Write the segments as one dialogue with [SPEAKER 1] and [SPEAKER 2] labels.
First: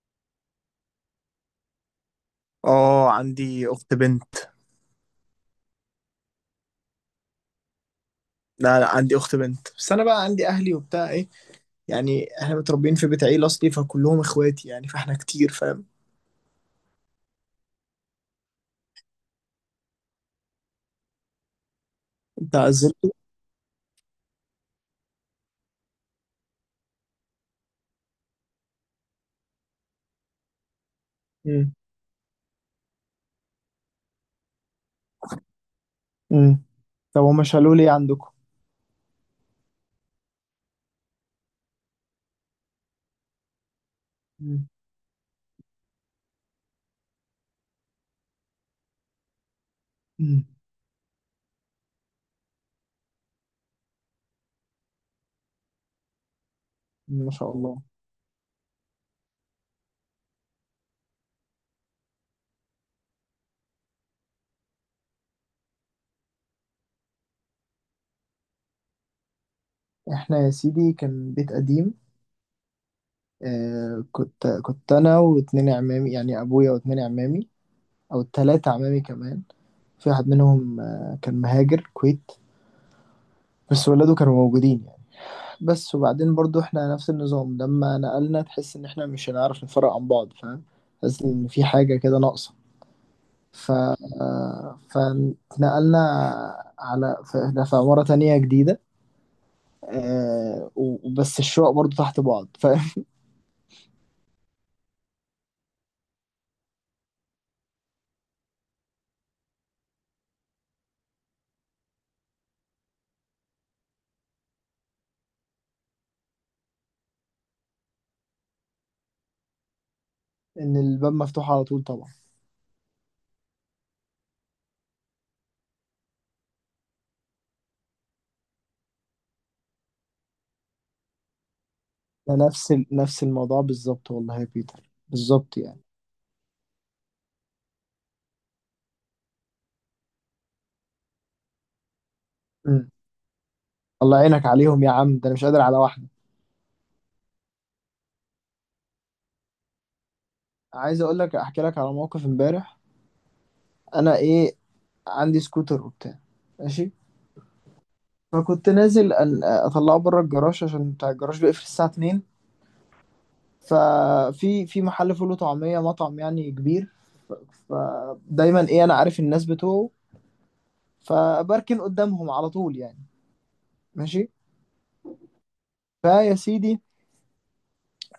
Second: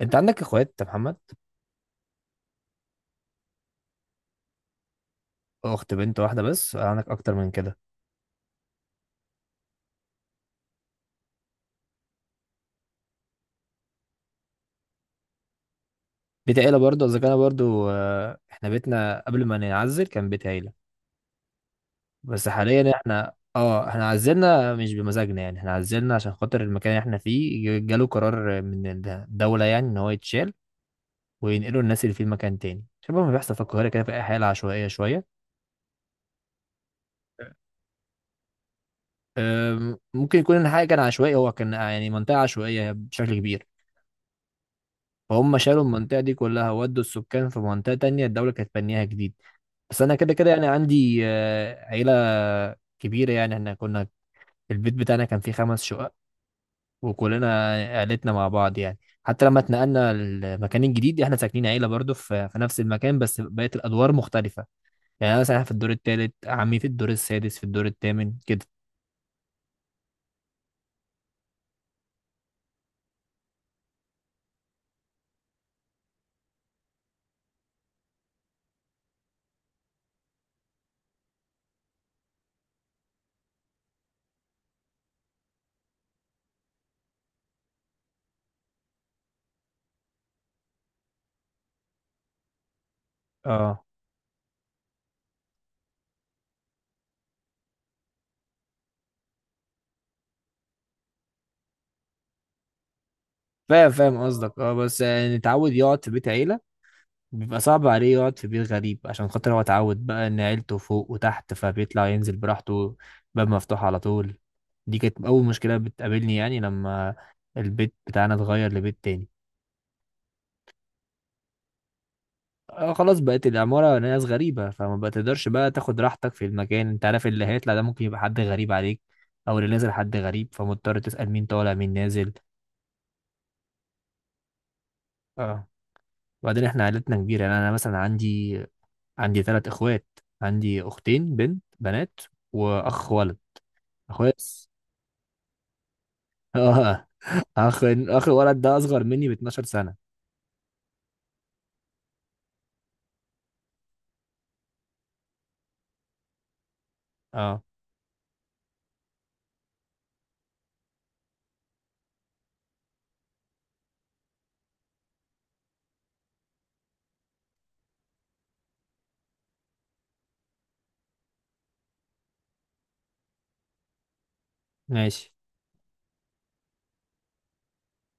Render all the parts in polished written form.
[SPEAKER 1] انت عندك اخوات يا محمد؟
[SPEAKER 2] اه، عندي اخت بنت.
[SPEAKER 1] اخت بنت واحده بس ولا عندك اكتر من كده؟
[SPEAKER 2] لا لا، عندي اخت بنت بس. انا بقى عندي اهلي وبتاع ايه، يعني احنا متربيين في بيت عيله اصلي فكلهم اخواتي يعني، فاحنا كتير فاهم.
[SPEAKER 1] بيت عيله برضه اذا كان برضه، احنا بيتنا قبل ما نعزل كان بيت عيله. بس
[SPEAKER 2] انت عزلت؟
[SPEAKER 1] حاليا احنا عزلنا مش بمزاجنا، يعني احنا عزلنا عشان خاطر المكان اللي احنا فيه جاله قرار من الدوله يعني ان هو يتشال
[SPEAKER 2] امم
[SPEAKER 1] وينقلوا الناس اللي فيه مكان تاني، شبه ما بيحصل في القاهره كده في اي حاله عشوائيه شويه.
[SPEAKER 2] امم. طب هما شالوا لي إيه عندكم؟
[SPEAKER 1] ممكن يكون الحقيقه كان عشوائي، هو كان يعني منطقه عشوائيه بشكل كبير.
[SPEAKER 2] امم
[SPEAKER 1] فهم شالوا المنطقه دي كلها ودوا السكان في منطقه تانية الدوله كانت بنيها جديد. بس انا كده
[SPEAKER 2] امم.
[SPEAKER 1] كده يعني عندي عيله كبيره، يعني احنا كنا البيت بتاعنا كان فيه خمس شقق
[SPEAKER 2] ما شاء
[SPEAKER 1] وكلنا
[SPEAKER 2] الله.
[SPEAKER 1] عيلتنا مع بعض يعني. حتى لما اتنقلنا المكان الجديد احنا ساكنين عيله برضه في نفس المكان، بس بقت الادوار مختلفه. يعني انا مثلا في الدور الثالث، عمي في الدور السادس، في الدور الثامن كده.
[SPEAKER 2] احنا يا سيدي كان بيت قديم. آه، كنت انا واتنين عمامي، يعني ابويا واتنين عمامي او تلاتة عمامي كمان. في واحد منهم آه، كان مهاجر كويت بس ولاده كانوا موجودين. بس وبعدين برضو احنا نفس النظام، لما نقلنا تحس ان احنا مش هنعرف نفرق عن بعض فاهم، تحس ان في حاجة كده ناقصة. ف
[SPEAKER 1] اه
[SPEAKER 2] فنقلنا على، فاحنا في عمارة تانية جديدة آه، وبس الشقق برضو تحت بعض فاهم.
[SPEAKER 1] فاهم فاهم قصدك. اه بس يعني نتعود يقعد في بيت عيله، بيبقى صعب عليه يقعد في بيت غريب عشان خاطر هو اتعود بقى ان عيلته فوق وتحت فبيطلع ينزل براحته، باب مفتوح على طول. دي كانت اول مشكلة بتقابلني يعني لما البيت بتاعنا اتغير لبيت تاني.
[SPEAKER 2] ان الباب مفتوح على طول طبعا.
[SPEAKER 1] خلاص بقت العمارة ناس غريبة، فما بتقدرش بقى تاخد راحتك في المكان. انت عارف اللي هيطلع ده ممكن يبقى حد غريب عليك، او اللي نازل حد غريب، فمضطر تسأل مين طالع مين نازل.
[SPEAKER 2] ده نفس نفس الموضوع بالظبط، والله يا بيتر بالظبط
[SPEAKER 1] اه
[SPEAKER 2] يعني.
[SPEAKER 1] وبعدين احنا عيلتنا كبيرة، يعني انا مثلا عندي ثلاث اخوات، عندي اختين بنت بنات
[SPEAKER 2] مم.
[SPEAKER 1] واخ ولد.
[SPEAKER 2] الله
[SPEAKER 1] اخويا
[SPEAKER 2] يعينك
[SPEAKER 1] بس
[SPEAKER 2] عليهم يا عم، ده انا مش قادر على واحدة.
[SPEAKER 1] اه اخ اخ الولد ده اصغر مني ب 12 سنة.
[SPEAKER 2] عايز اقول لك، احكي لك على موقف امبارح. انا ايه، عندي سكوتر وبتاع. ماشي.
[SPEAKER 1] اه،
[SPEAKER 2] فكنت نازل أن اطلعه بره الجراج عشان بتاع الجراج بيقفل الساعه 2. ففي محل فول وطعميه، مطعم يعني كبير، فدايما ايه، انا عارف الناس بتوعه، فبركن قدامهم على طول يعني. ماشي.
[SPEAKER 1] ماشي.
[SPEAKER 2] فيا سيدي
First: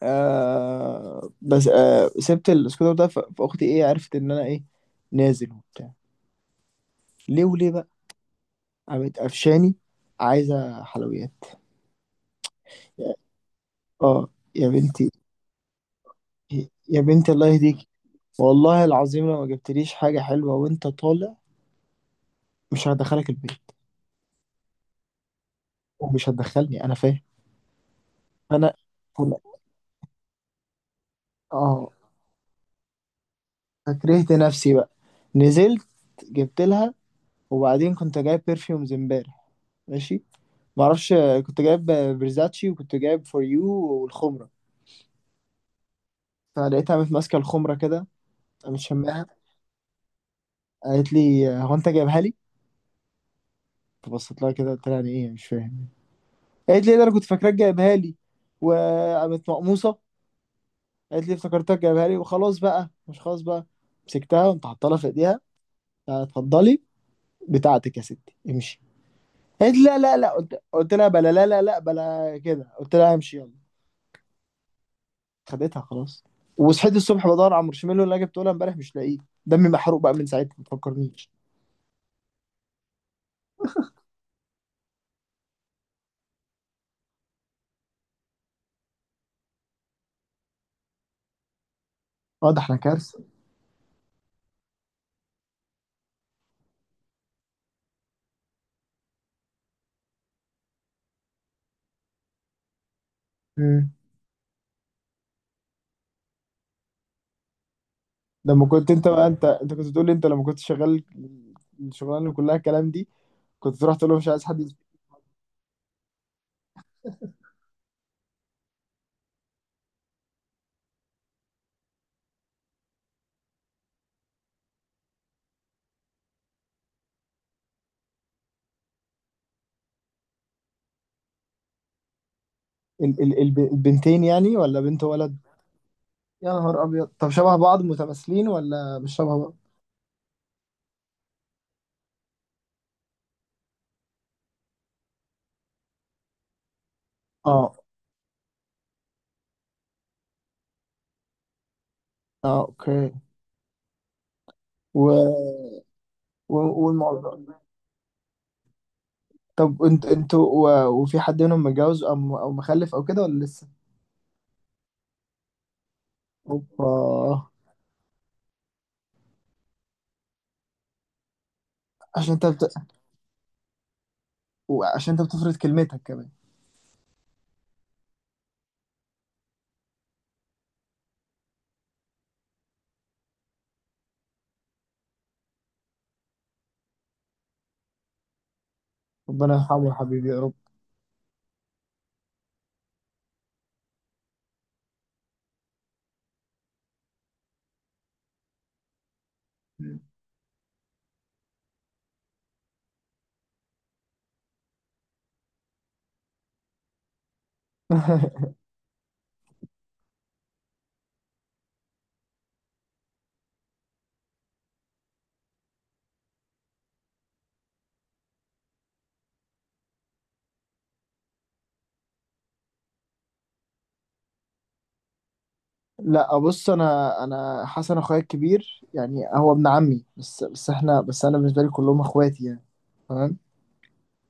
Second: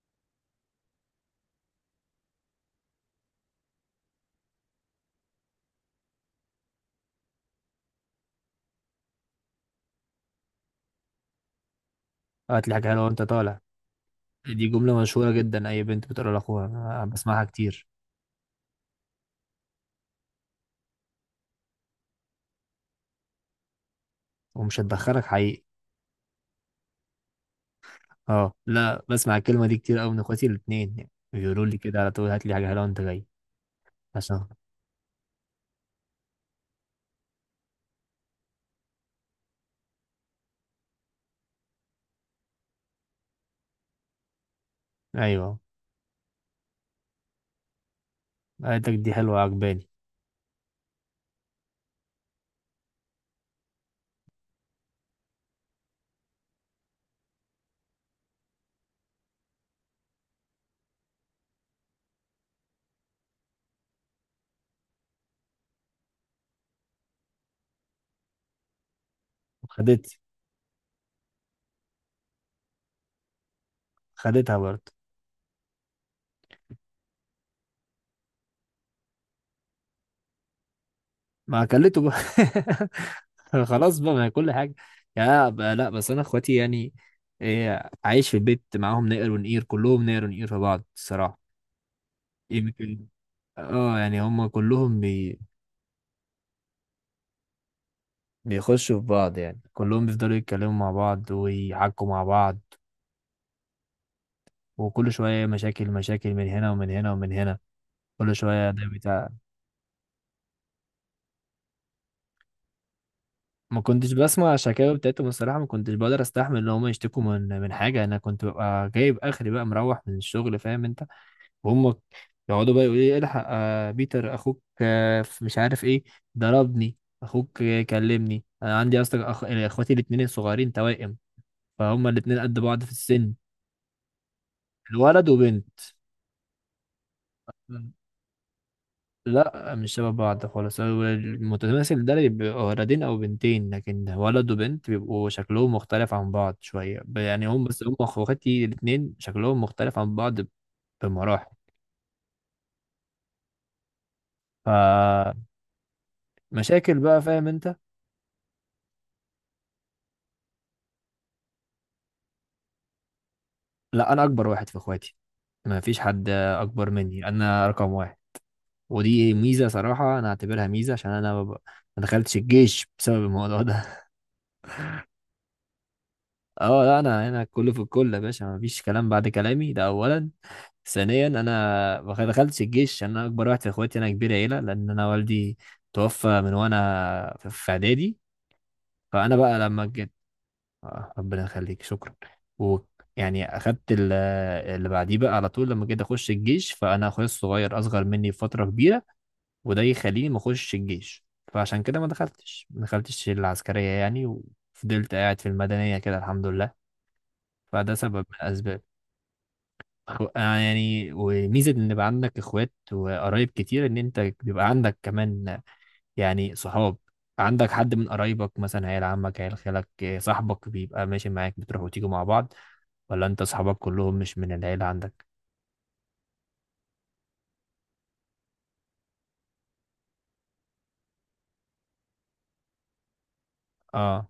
[SPEAKER 2] آه، بس آه سبت السكوتر ده فاختي ايه، عرفت ان انا ايه، نازل وبتاع. ليه وليه بقى؟ قامت قفشاني، عايزه حلويات.
[SPEAKER 1] هات لي حاجة حلوة وانت طالع،
[SPEAKER 2] اه.
[SPEAKER 1] دي
[SPEAKER 2] يا
[SPEAKER 1] جملة
[SPEAKER 2] بنتي،
[SPEAKER 1] مشهورة جدا اي بنت بتقولها لاخوها،
[SPEAKER 2] يا
[SPEAKER 1] أنا
[SPEAKER 2] بنتي
[SPEAKER 1] بسمعها
[SPEAKER 2] الله يهديك،
[SPEAKER 1] كتير.
[SPEAKER 2] والله العظيم لو ما جبتليش حاجة حلوة وانت طالع مش هدخلك البيت.
[SPEAKER 1] ومش هتدخلك حقيقي.
[SPEAKER 2] ومش هتدخلني انا فاهم.
[SPEAKER 1] اه
[SPEAKER 2] انا
[SPEAKER 1] لا، بسمع
[SPEAKER 2] أنا-
[SPEAKER 1] الكلمة دي كتير قوي من اخواتي الاتنين، يعني بيقولوا لي
[SPEAKER 2] اه،
[SPEAKER 1] كده على طول هات لي حاجة حلوة وانت جاي.
[SPEAKER 2] فكرهت
[SPEAKER 1] عشان،
[SPEAKER 2] نفسي بقى، نزلت جبت لها. وبعدين كنت جايب برفيومز امبارح، ماشي، معرفش، كنت جايب برزاتشي، وكنت جايب فور يو، والخمرة.
[SPEAKER 1] ايوه.
[SPEAKER 2] فلقيتها قامت ماسكة الخمرة كده، قامت
[SPEAKER 1] قالتك دي
[SPEAKER 2] شماها،
[SPEAKER 1] حلوة عجباني.
[SPEAKER 2] قالت لي هو انت جايبها لي؟ فبصيت لها كده قلت لها يعني ايه مش فاهم. قالت لي ده انا كنت فاكراك جايبها لي، وقامت مقموصة. قالت لي افتكرتك جايبها لي وخلاص بقى، مش خلاص بقى. مسكتها وقمت حاطه لها في ايديها، آه اتفضلي بتاعتك يا ستي، امشي. قالت لي لا
[SPEAKER 1] خدت
[SPEAKER 2] لا لا، قلت لها بلا لا لا لا بلا كده، قلت لها امشي يلا.
[SPEAKER 1] خدتها برضه.
[SPEAKER 2] خدتها خلاص. وصحيت الصبح بدور على المارشميلو اللي انا جبته لها امبارح مش لاقيه. دمي محروق بقى من ساعتها، ما تفكرنيش.
[SPEAKER 1] ما اكلته بقى خلاص بقى، ما هي كل حاجة. يا بقى لا، بس أنا إخواتي يعني إيه، عايش في البيت معاهم نقر ونقير، كلهم نقر ونقير في بعض الصراحة.
[SPEAKER 2] اه ده احنا
[SPEAKER 1] يمكن
[SPEAKER 2] كارثه.
[SPEAKER 1] اه، يعني هم كلهم بيخشوا في بعض، يعني كلهم بيفضلوا يتكلموا مع بعض ويحكوا مع بعض،
[SPEAKER 2] امم.
[SPEAKER 1] وكل شوية مشاكل مشاكل من هنا ومن هنا ومن هنا، كل
[SPEAKER 2] لما
[SPEAKER 1] شوية ده
[SPEAKER 2] كنت انت بقى
[SPEAKER 1] بتاع.
[SPEAKER 2] انت انت كنت بتقول لي انت لما كنت شغال الشغلانه اللي كلها الكلام دي، كنت
[SPEAKER 1] ما
[SPEAKER 2] تروح تقول
[SPEAKER 1] كنتش
[SPEAKER 2] له مش عايز
[SPEAKER 1] بسمع
[SPEAKER 2] حد
[SPEAKER 1] الشكاوي بتاعتهم الصراحة، ما كنتش بقدر استحمل ان هم يشتكوا من حاجة، انا كنت ببقى جايب اخري بقى مروح من الشغل فاهم انت، وهم يقعدوا بقى يقولوا لي الحق بيتر اخوك في مش عارف ايه، ضربني، اخوك كلمني. انا عندي اصلا اخواتي الاتنين الصغيرين توائم، فهم الاتنين قد بعض في السن.
[SPEAKER 2] البنتين يعني، ولا بنت
[SPEAKER 1] الولد
[SPEAKER 2] ولد؟
[SPEAKER 1] وبنت.
[SPEAKER 2] يا نهار ابيض، طب شبه بعض
[SPEAKER 1] مم.
[SPEAKER 2] متماثلين ولا مش شبه بعض؟
[SPEAKER 1] لا مش شبه بعض خالص، هو المتماثل ده اللي بيبقوا ولدين او بنتين، لكن ولد وبنت بيبقوا شكلهم مختلف عن بعض شويه، ب- يعني هم
[SPEAKER 2] اه.
[SPEAKER 1] بس هم اخواتي الاتنين شكلهم مختلف عن بعض بمراحل.
[SPEAKER 2] اه اوكي. و...
[SPEAKER 1] فمشاكل
[SPEAKER 2] و...
[SPEAKER 1] بقى
[SPEAKER 2] والموضوع.
[SPEAKER 1] فاهم انت.
[SPEAKER 2] طب انت انتوا وفي حد منهم متجوز او او مخلف او كده، ولا لسه؟
[SPEAKER 1] لا انا اكبر واحد في اخواتي، ما فيش حد اكبر
[SPEAKER 2] اوبا.
[SPEAKER 1] مني، انا رقم واحد. ودي ميزه صراحه انا اعتبرها ميزه، عشان انا ما
[SPEAKER 2] عشان
[SPEAKER 1] دخلتش
[SPEAKER 2] انت بت...
[SPEAKER 1] الجيش بسبب الموضوع ده.
[SPEAKER 2] عشان انت بتفرض كلمتك كمان.
[SPEAKER 1] اه لا، انا كله في الكل يا باشا، ما فيش كلام بعد كلامي ده اولا. ثانيا انا ما دخلتش الجيش عشان انا اكبر واحد في اخواتي، انا كبير عيله، لان انا والدي توفى من وانا في اعدادي، فانا
[SPEAKER 2] ربنا
[SPEAKER 1] بقى
[SPEAKER 2] يرحمه
[SPEAKER 1] لما
[SPEAKER 2] يا
[SPEAKER 1] جيت.
[SPEAKER 2] حبيبي يا رب.
[SPEAKER 1] آه، ربنا يخليك، شكرا. و يعني اخدت اللي بعديه بقى على طول، لما جيت اخش الجيش فانا اخويا الصغير اصغر مني بفتره كبيره، وده يخليني ما اخش الجيش، فعشان كده ما دخلتش العسكرية، يعني وفضلت قاعد في المدنية كده الحمد لله. فده سبب من الأسباب. يعني وميزة إن يبقى عندك إخوات وقرايب كتير، إن أنت بيبقى عندك كمان يعني صحاب. عندك حد من قرايبك مثلا عيال عمك عيال خالك، صاحبك بيبقى ماشي معاك بتروحوا وتيجوا مع بعض، ولا أنت صحابك كلهم مش من العيلة عندك؟
[SPEAKER 2] لا بص، انا حسن اخويا الكبير يعني، هو ابن عمي بس، بس احنا بس انا بالنسبه لي كلهم اخواتي يعني. تمام.
[SPEAKER 1] اه.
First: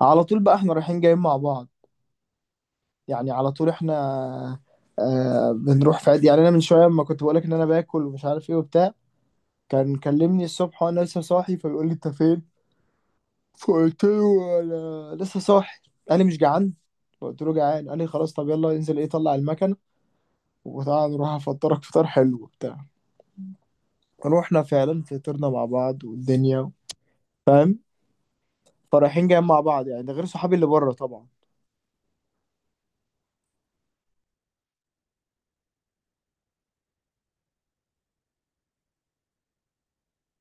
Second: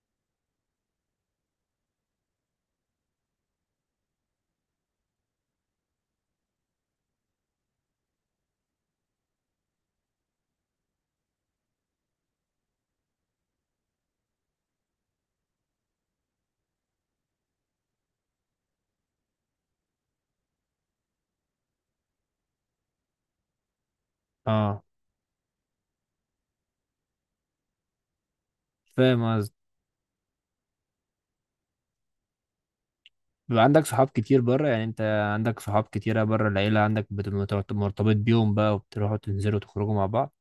[SPEAKER 2] على طول بقى احنا رايحين جايين مع بعض يعني، على طول احنا آه، بنروح في عادي يعني. انا من شويه لما كنت بقولك ان انا باكل ومش عارف ايه وبتاع، كان كلمني الصبح وانا لسه صاحي، فبيقول لي انت فين؟ فقلت له انا لسه صاحي. قال لي مش جعان؟ فقلت له جعان. قال لي خلاص طب يلا انزل ايه طلع المكنه وتعالى نروح افطرك فطار حلو وبتاع. فروحنا
[SPEAKER 1] اه
[SPEAKER 2] فعلا فطرنا مع بعض والدنيا فاهم.
[SPEAKER 1] فاهم.
[SPEAKER 2] فرايحين جايين مع بعض يعني، ده غير صحابي اللي بره طبعا.
[SPEAKER 1] بيبقى عندك صحاب كتير بره يعني، انت عندك صحاب كتيرة بره العيلة، عندك مرتبط بيهم بقى وبتروحوا تنزلوا تخرجوا مع بعض.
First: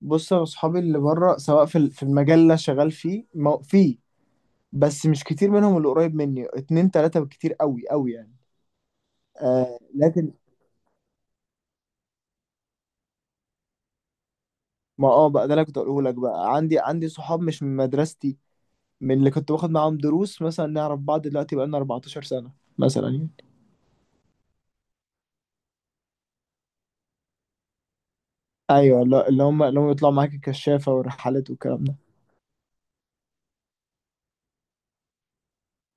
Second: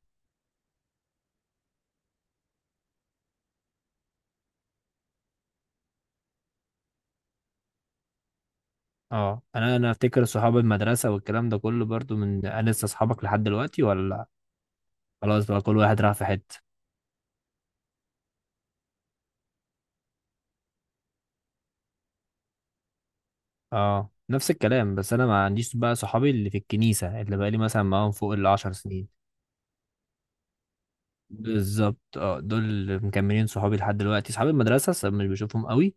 [SPEAKER 2] بص، يا صحابي اللي بره، سواء في المجال اللي أنا شغال فيه في، بس مش كتير منهم اللي قريب مني، اتنين تلاتة بالكتير قوي قوي يعني.
[SPEAKER 1] اه انا
[SPEAKER 2] آه
[SPEAKER 1] انا افتكر
[SPEAKER 2] لكن،
[SPEAKER 1] صحاب المدرسة والكلام ده كله برضو من انا لسه صحابك لحد دلوقتي ولا
[SPEAKER 2] ما اه
[SPEAKER 1] خلاص
[SPEAKER 2] بقى ده
[SPEAKER 1] بقى
[SPEAKER 2] اللي
[SPEAKER 1] كل
[SPEAKER 2] كنت
[SPEAKER 1] واحد
[SPEAKER 2] اقوله
[SPEAKER 1] راح
[SPEAKER 2] لك،
[SPEAKER 1] في
[SPEAKER 2] بقى
[SPEAKER 1] حتة؟
[SPEAKER 2] عندي صحاب مش من مدرستي، من اللي كنت باخد معاهم دروس مثلا، نعرف بعض دلوقتي بقالنا 14 سنة مثلا يعني.
[SPEAKER 1] اه نفس الكلام، بس انا ما عنديش بقى صحابي اللي في الكنيسة اللي بقى لي مثلا معاهم فوق العشر
[SPEAKER 2] ايوه،
[SPEAKER 1] سنين.
[SPEAKER 2] اللي هم يطلعوا معاك الكشافة والرحلات والكلام ده.
[SPEAKER 1] بالظبط، اه دول اللي مكملين صحابي لحد دلوقتي، صحاب المدرسة مش بشوفهم قوي،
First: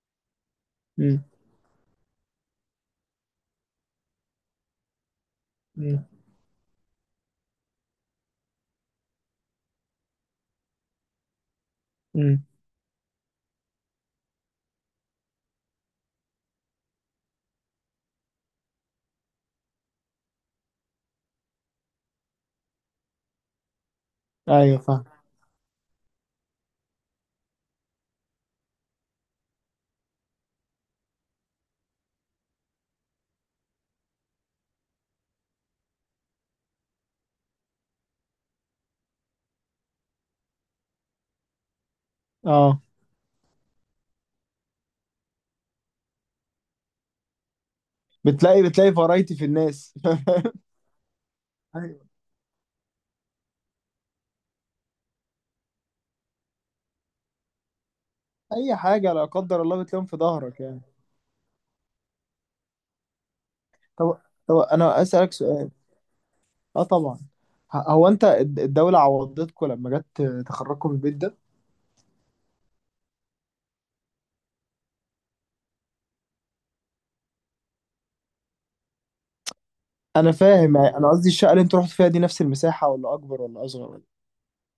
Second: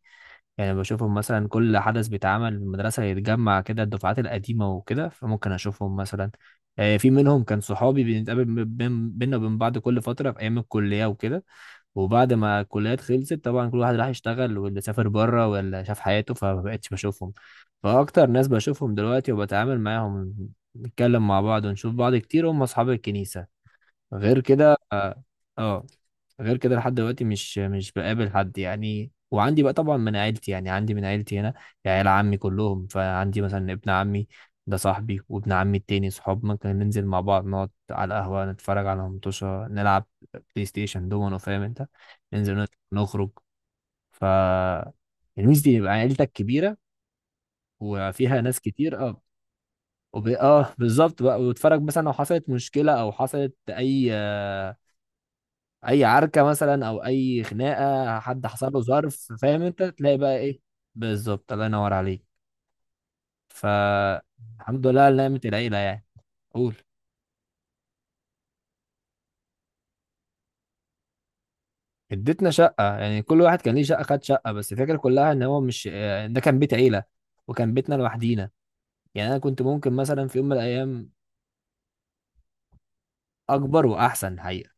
[SPEAKER 1] يعني بشوفهم
[SPEAKER 2] امم
[SPEAKER 1] مثلا كل حدث بيتعمل في المدرسة يتجمع كده الدفعات القديمة وكده، فممكن أشوفهم
[SPEAKER 2] امم
[SPEAKER 1] مثلا. في منهم كان صحابي بنتقابل بينا وبين بعض كل فترة في أيام الكلية وكده، وبعد
[SPEAKER 2] امم
[SPEAKER 1] ما الكليات خلصت طبعا كل واحد راح يشتغل، واللي سافر بره واللي شاف حياته، فمبقتش بشوفهم. فأكتر ناس بشوفهم دلوقتي وبتعامل معاهم نتكلم مع بعض ونشوف بعض كتير هم أصحاب الكنيسة. غير كده
[SPEAKER 2] ايوه فاهم.
[SPEAKER 1] آه. غير كده لحد دلوقتي مش بقابل حد يعني، وعندي بقى طبعا من عيلتي، يعني عندي من عيلتي هنا عيال عمي كلهم، فعندي مثلا ابن عمي ده صاحبي، وابن عمي التاني صحاب، ممكن ننزل مع بعض نقعد على القهوة نتفرج على مطوشة نلعب بلاي ستيشن دومينو فاهم انت، ننزل
[SPEAKER 2] اه،
[SPEAKER 1] نخرج. ف الميزة دي يبقى عيلتك كبيرة وفيها ناس
[SPEAKER 2] بتلاقي
[SPEAKER 1] كتير، اه.
[SPEAKER 2] فرايتي في الناس.
[SPEAKER 1] بالظبط بقى، وتتفرج مثلا لو
[SPEAKER 2] ايوه،
[SPEAKER 1] حصلت مشكلة او حصلت اي اي عركه مثلا او اي خناقه حد حصل
[SPEAKER 2] اي
[SPEAKER 1] له
[SPEAKER 2] حاجة لا
[SPEAKER 1] ظرف، فاهم
[SPEAKER 2] قدر
[SPEAKER 1] انت،
[SPEAKER 2] الله بتلاقيهم
[SPEAKER 1] تلاقي
[SPEAKER 2] في
[SPEAKER 1] بقى ايه.
[SPEAKER 2] ظهرك يعني.
[SPEAKER 1] بالظبط، الله ينور عليك.
[SPEAKER 2] طب طب
[SPEAKER 1] فالحمد لله
[SPEAKER 2] انا
[SPEAKER 1] على
[SPEAKER 2] اسألك
[SPEAKER 1] نعمه
[SPEAKER 2] سؤال.
[SPEAKER 1] العيله يعني. قول.
[SPEAKER 2] اه طبعا. هو انت الدولة عوضتكم لما جت تخرجكم من البيت ده؟
[SPEAKER 1] اديتنا شقه، يعني كل واحد كان ليه شقه خد شقه، بس الفكره كلها ان هو مش، ده كان بيت عيله وكان بيتنا لوحدينا، يعني انا كنت ممكن مثلا
[SPEAKER 2] انا
[SPEAKER 1] في يوم من
[SPEAKER 2] فاهم،
[SPEAKER 1] الايام.
[SPEAKER 2] انا قصدي الشقة اللي انتوا رحتوا فيها دي نفس المساحة ولا اكبر ولا
[SPEAKER 1] اكبر
[SPEAKER 2] اصغر ولا؟
[SPEAKER 1] واحسن حقيقه.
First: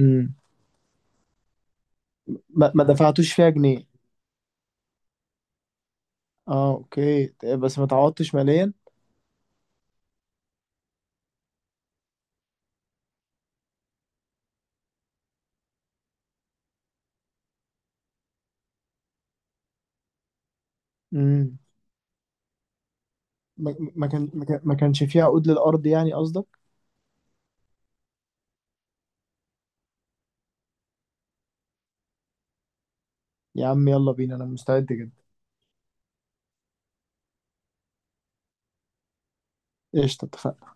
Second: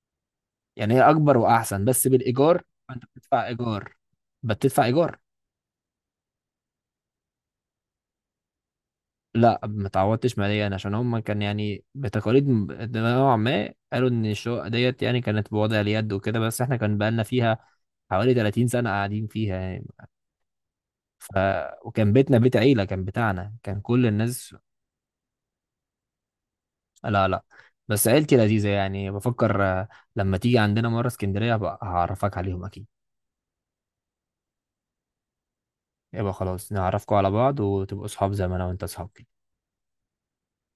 [SPEAKER 2] امم.
[SPEAKER 1] يعني هي اكبر واحسن بس بالايجار،
[SPEAKER 2] ما
[SPEAKER 1] فانت
[SPEAKER 2] دفعتوش
[SPEAKER 1] بتدفع
[SPEAKER 2] فيها جنيه.
[SPEAKER 1] ايجار، بتدفع ايجار.
[SPEAKER 2] اه اوكي طيب، بس ما تعوضتش ماليا.
[SPEAKER 1] لا ما اتعودتش ماليا، عشان هم كان يعني بتقاليد نوعا ما قالوا ان الشقه ديت يعني كانت بوضع اليد وكده، بس احنا كان بقالنا فيها حوالي 30 سنه قاعدين فيها يعني. ف
[SPEAKER 2] امم.
[SPEAKER 1] وكان بيتنا بيت عيله كان بتاعنا،
[SPEAKER 2] ما
[SPEAKER 1] كان كل
[SPEAKER 2] ما كان ما
[SPEAKER 1] الناس.
[SPEAKER 2] كان- ما كانش فيها عقود للارض يعني قصدك.
[SPEAKER 1] لا لا. بس عيلتي لذيذه يعني، بفكر لما تيجي عندنا مره اسكندريه هبقى هعرفك عليهم اكيد.
[SPEAKER 2] يا عم يلا بينا انا مستعد جدا.
[SPEAKER 1] يبقى خلاص نعرفكم على بعض وتبقوا اصحاب زي ما انا وانت اصحاب.
[SPEAKER 2] قشطة اتفقنا.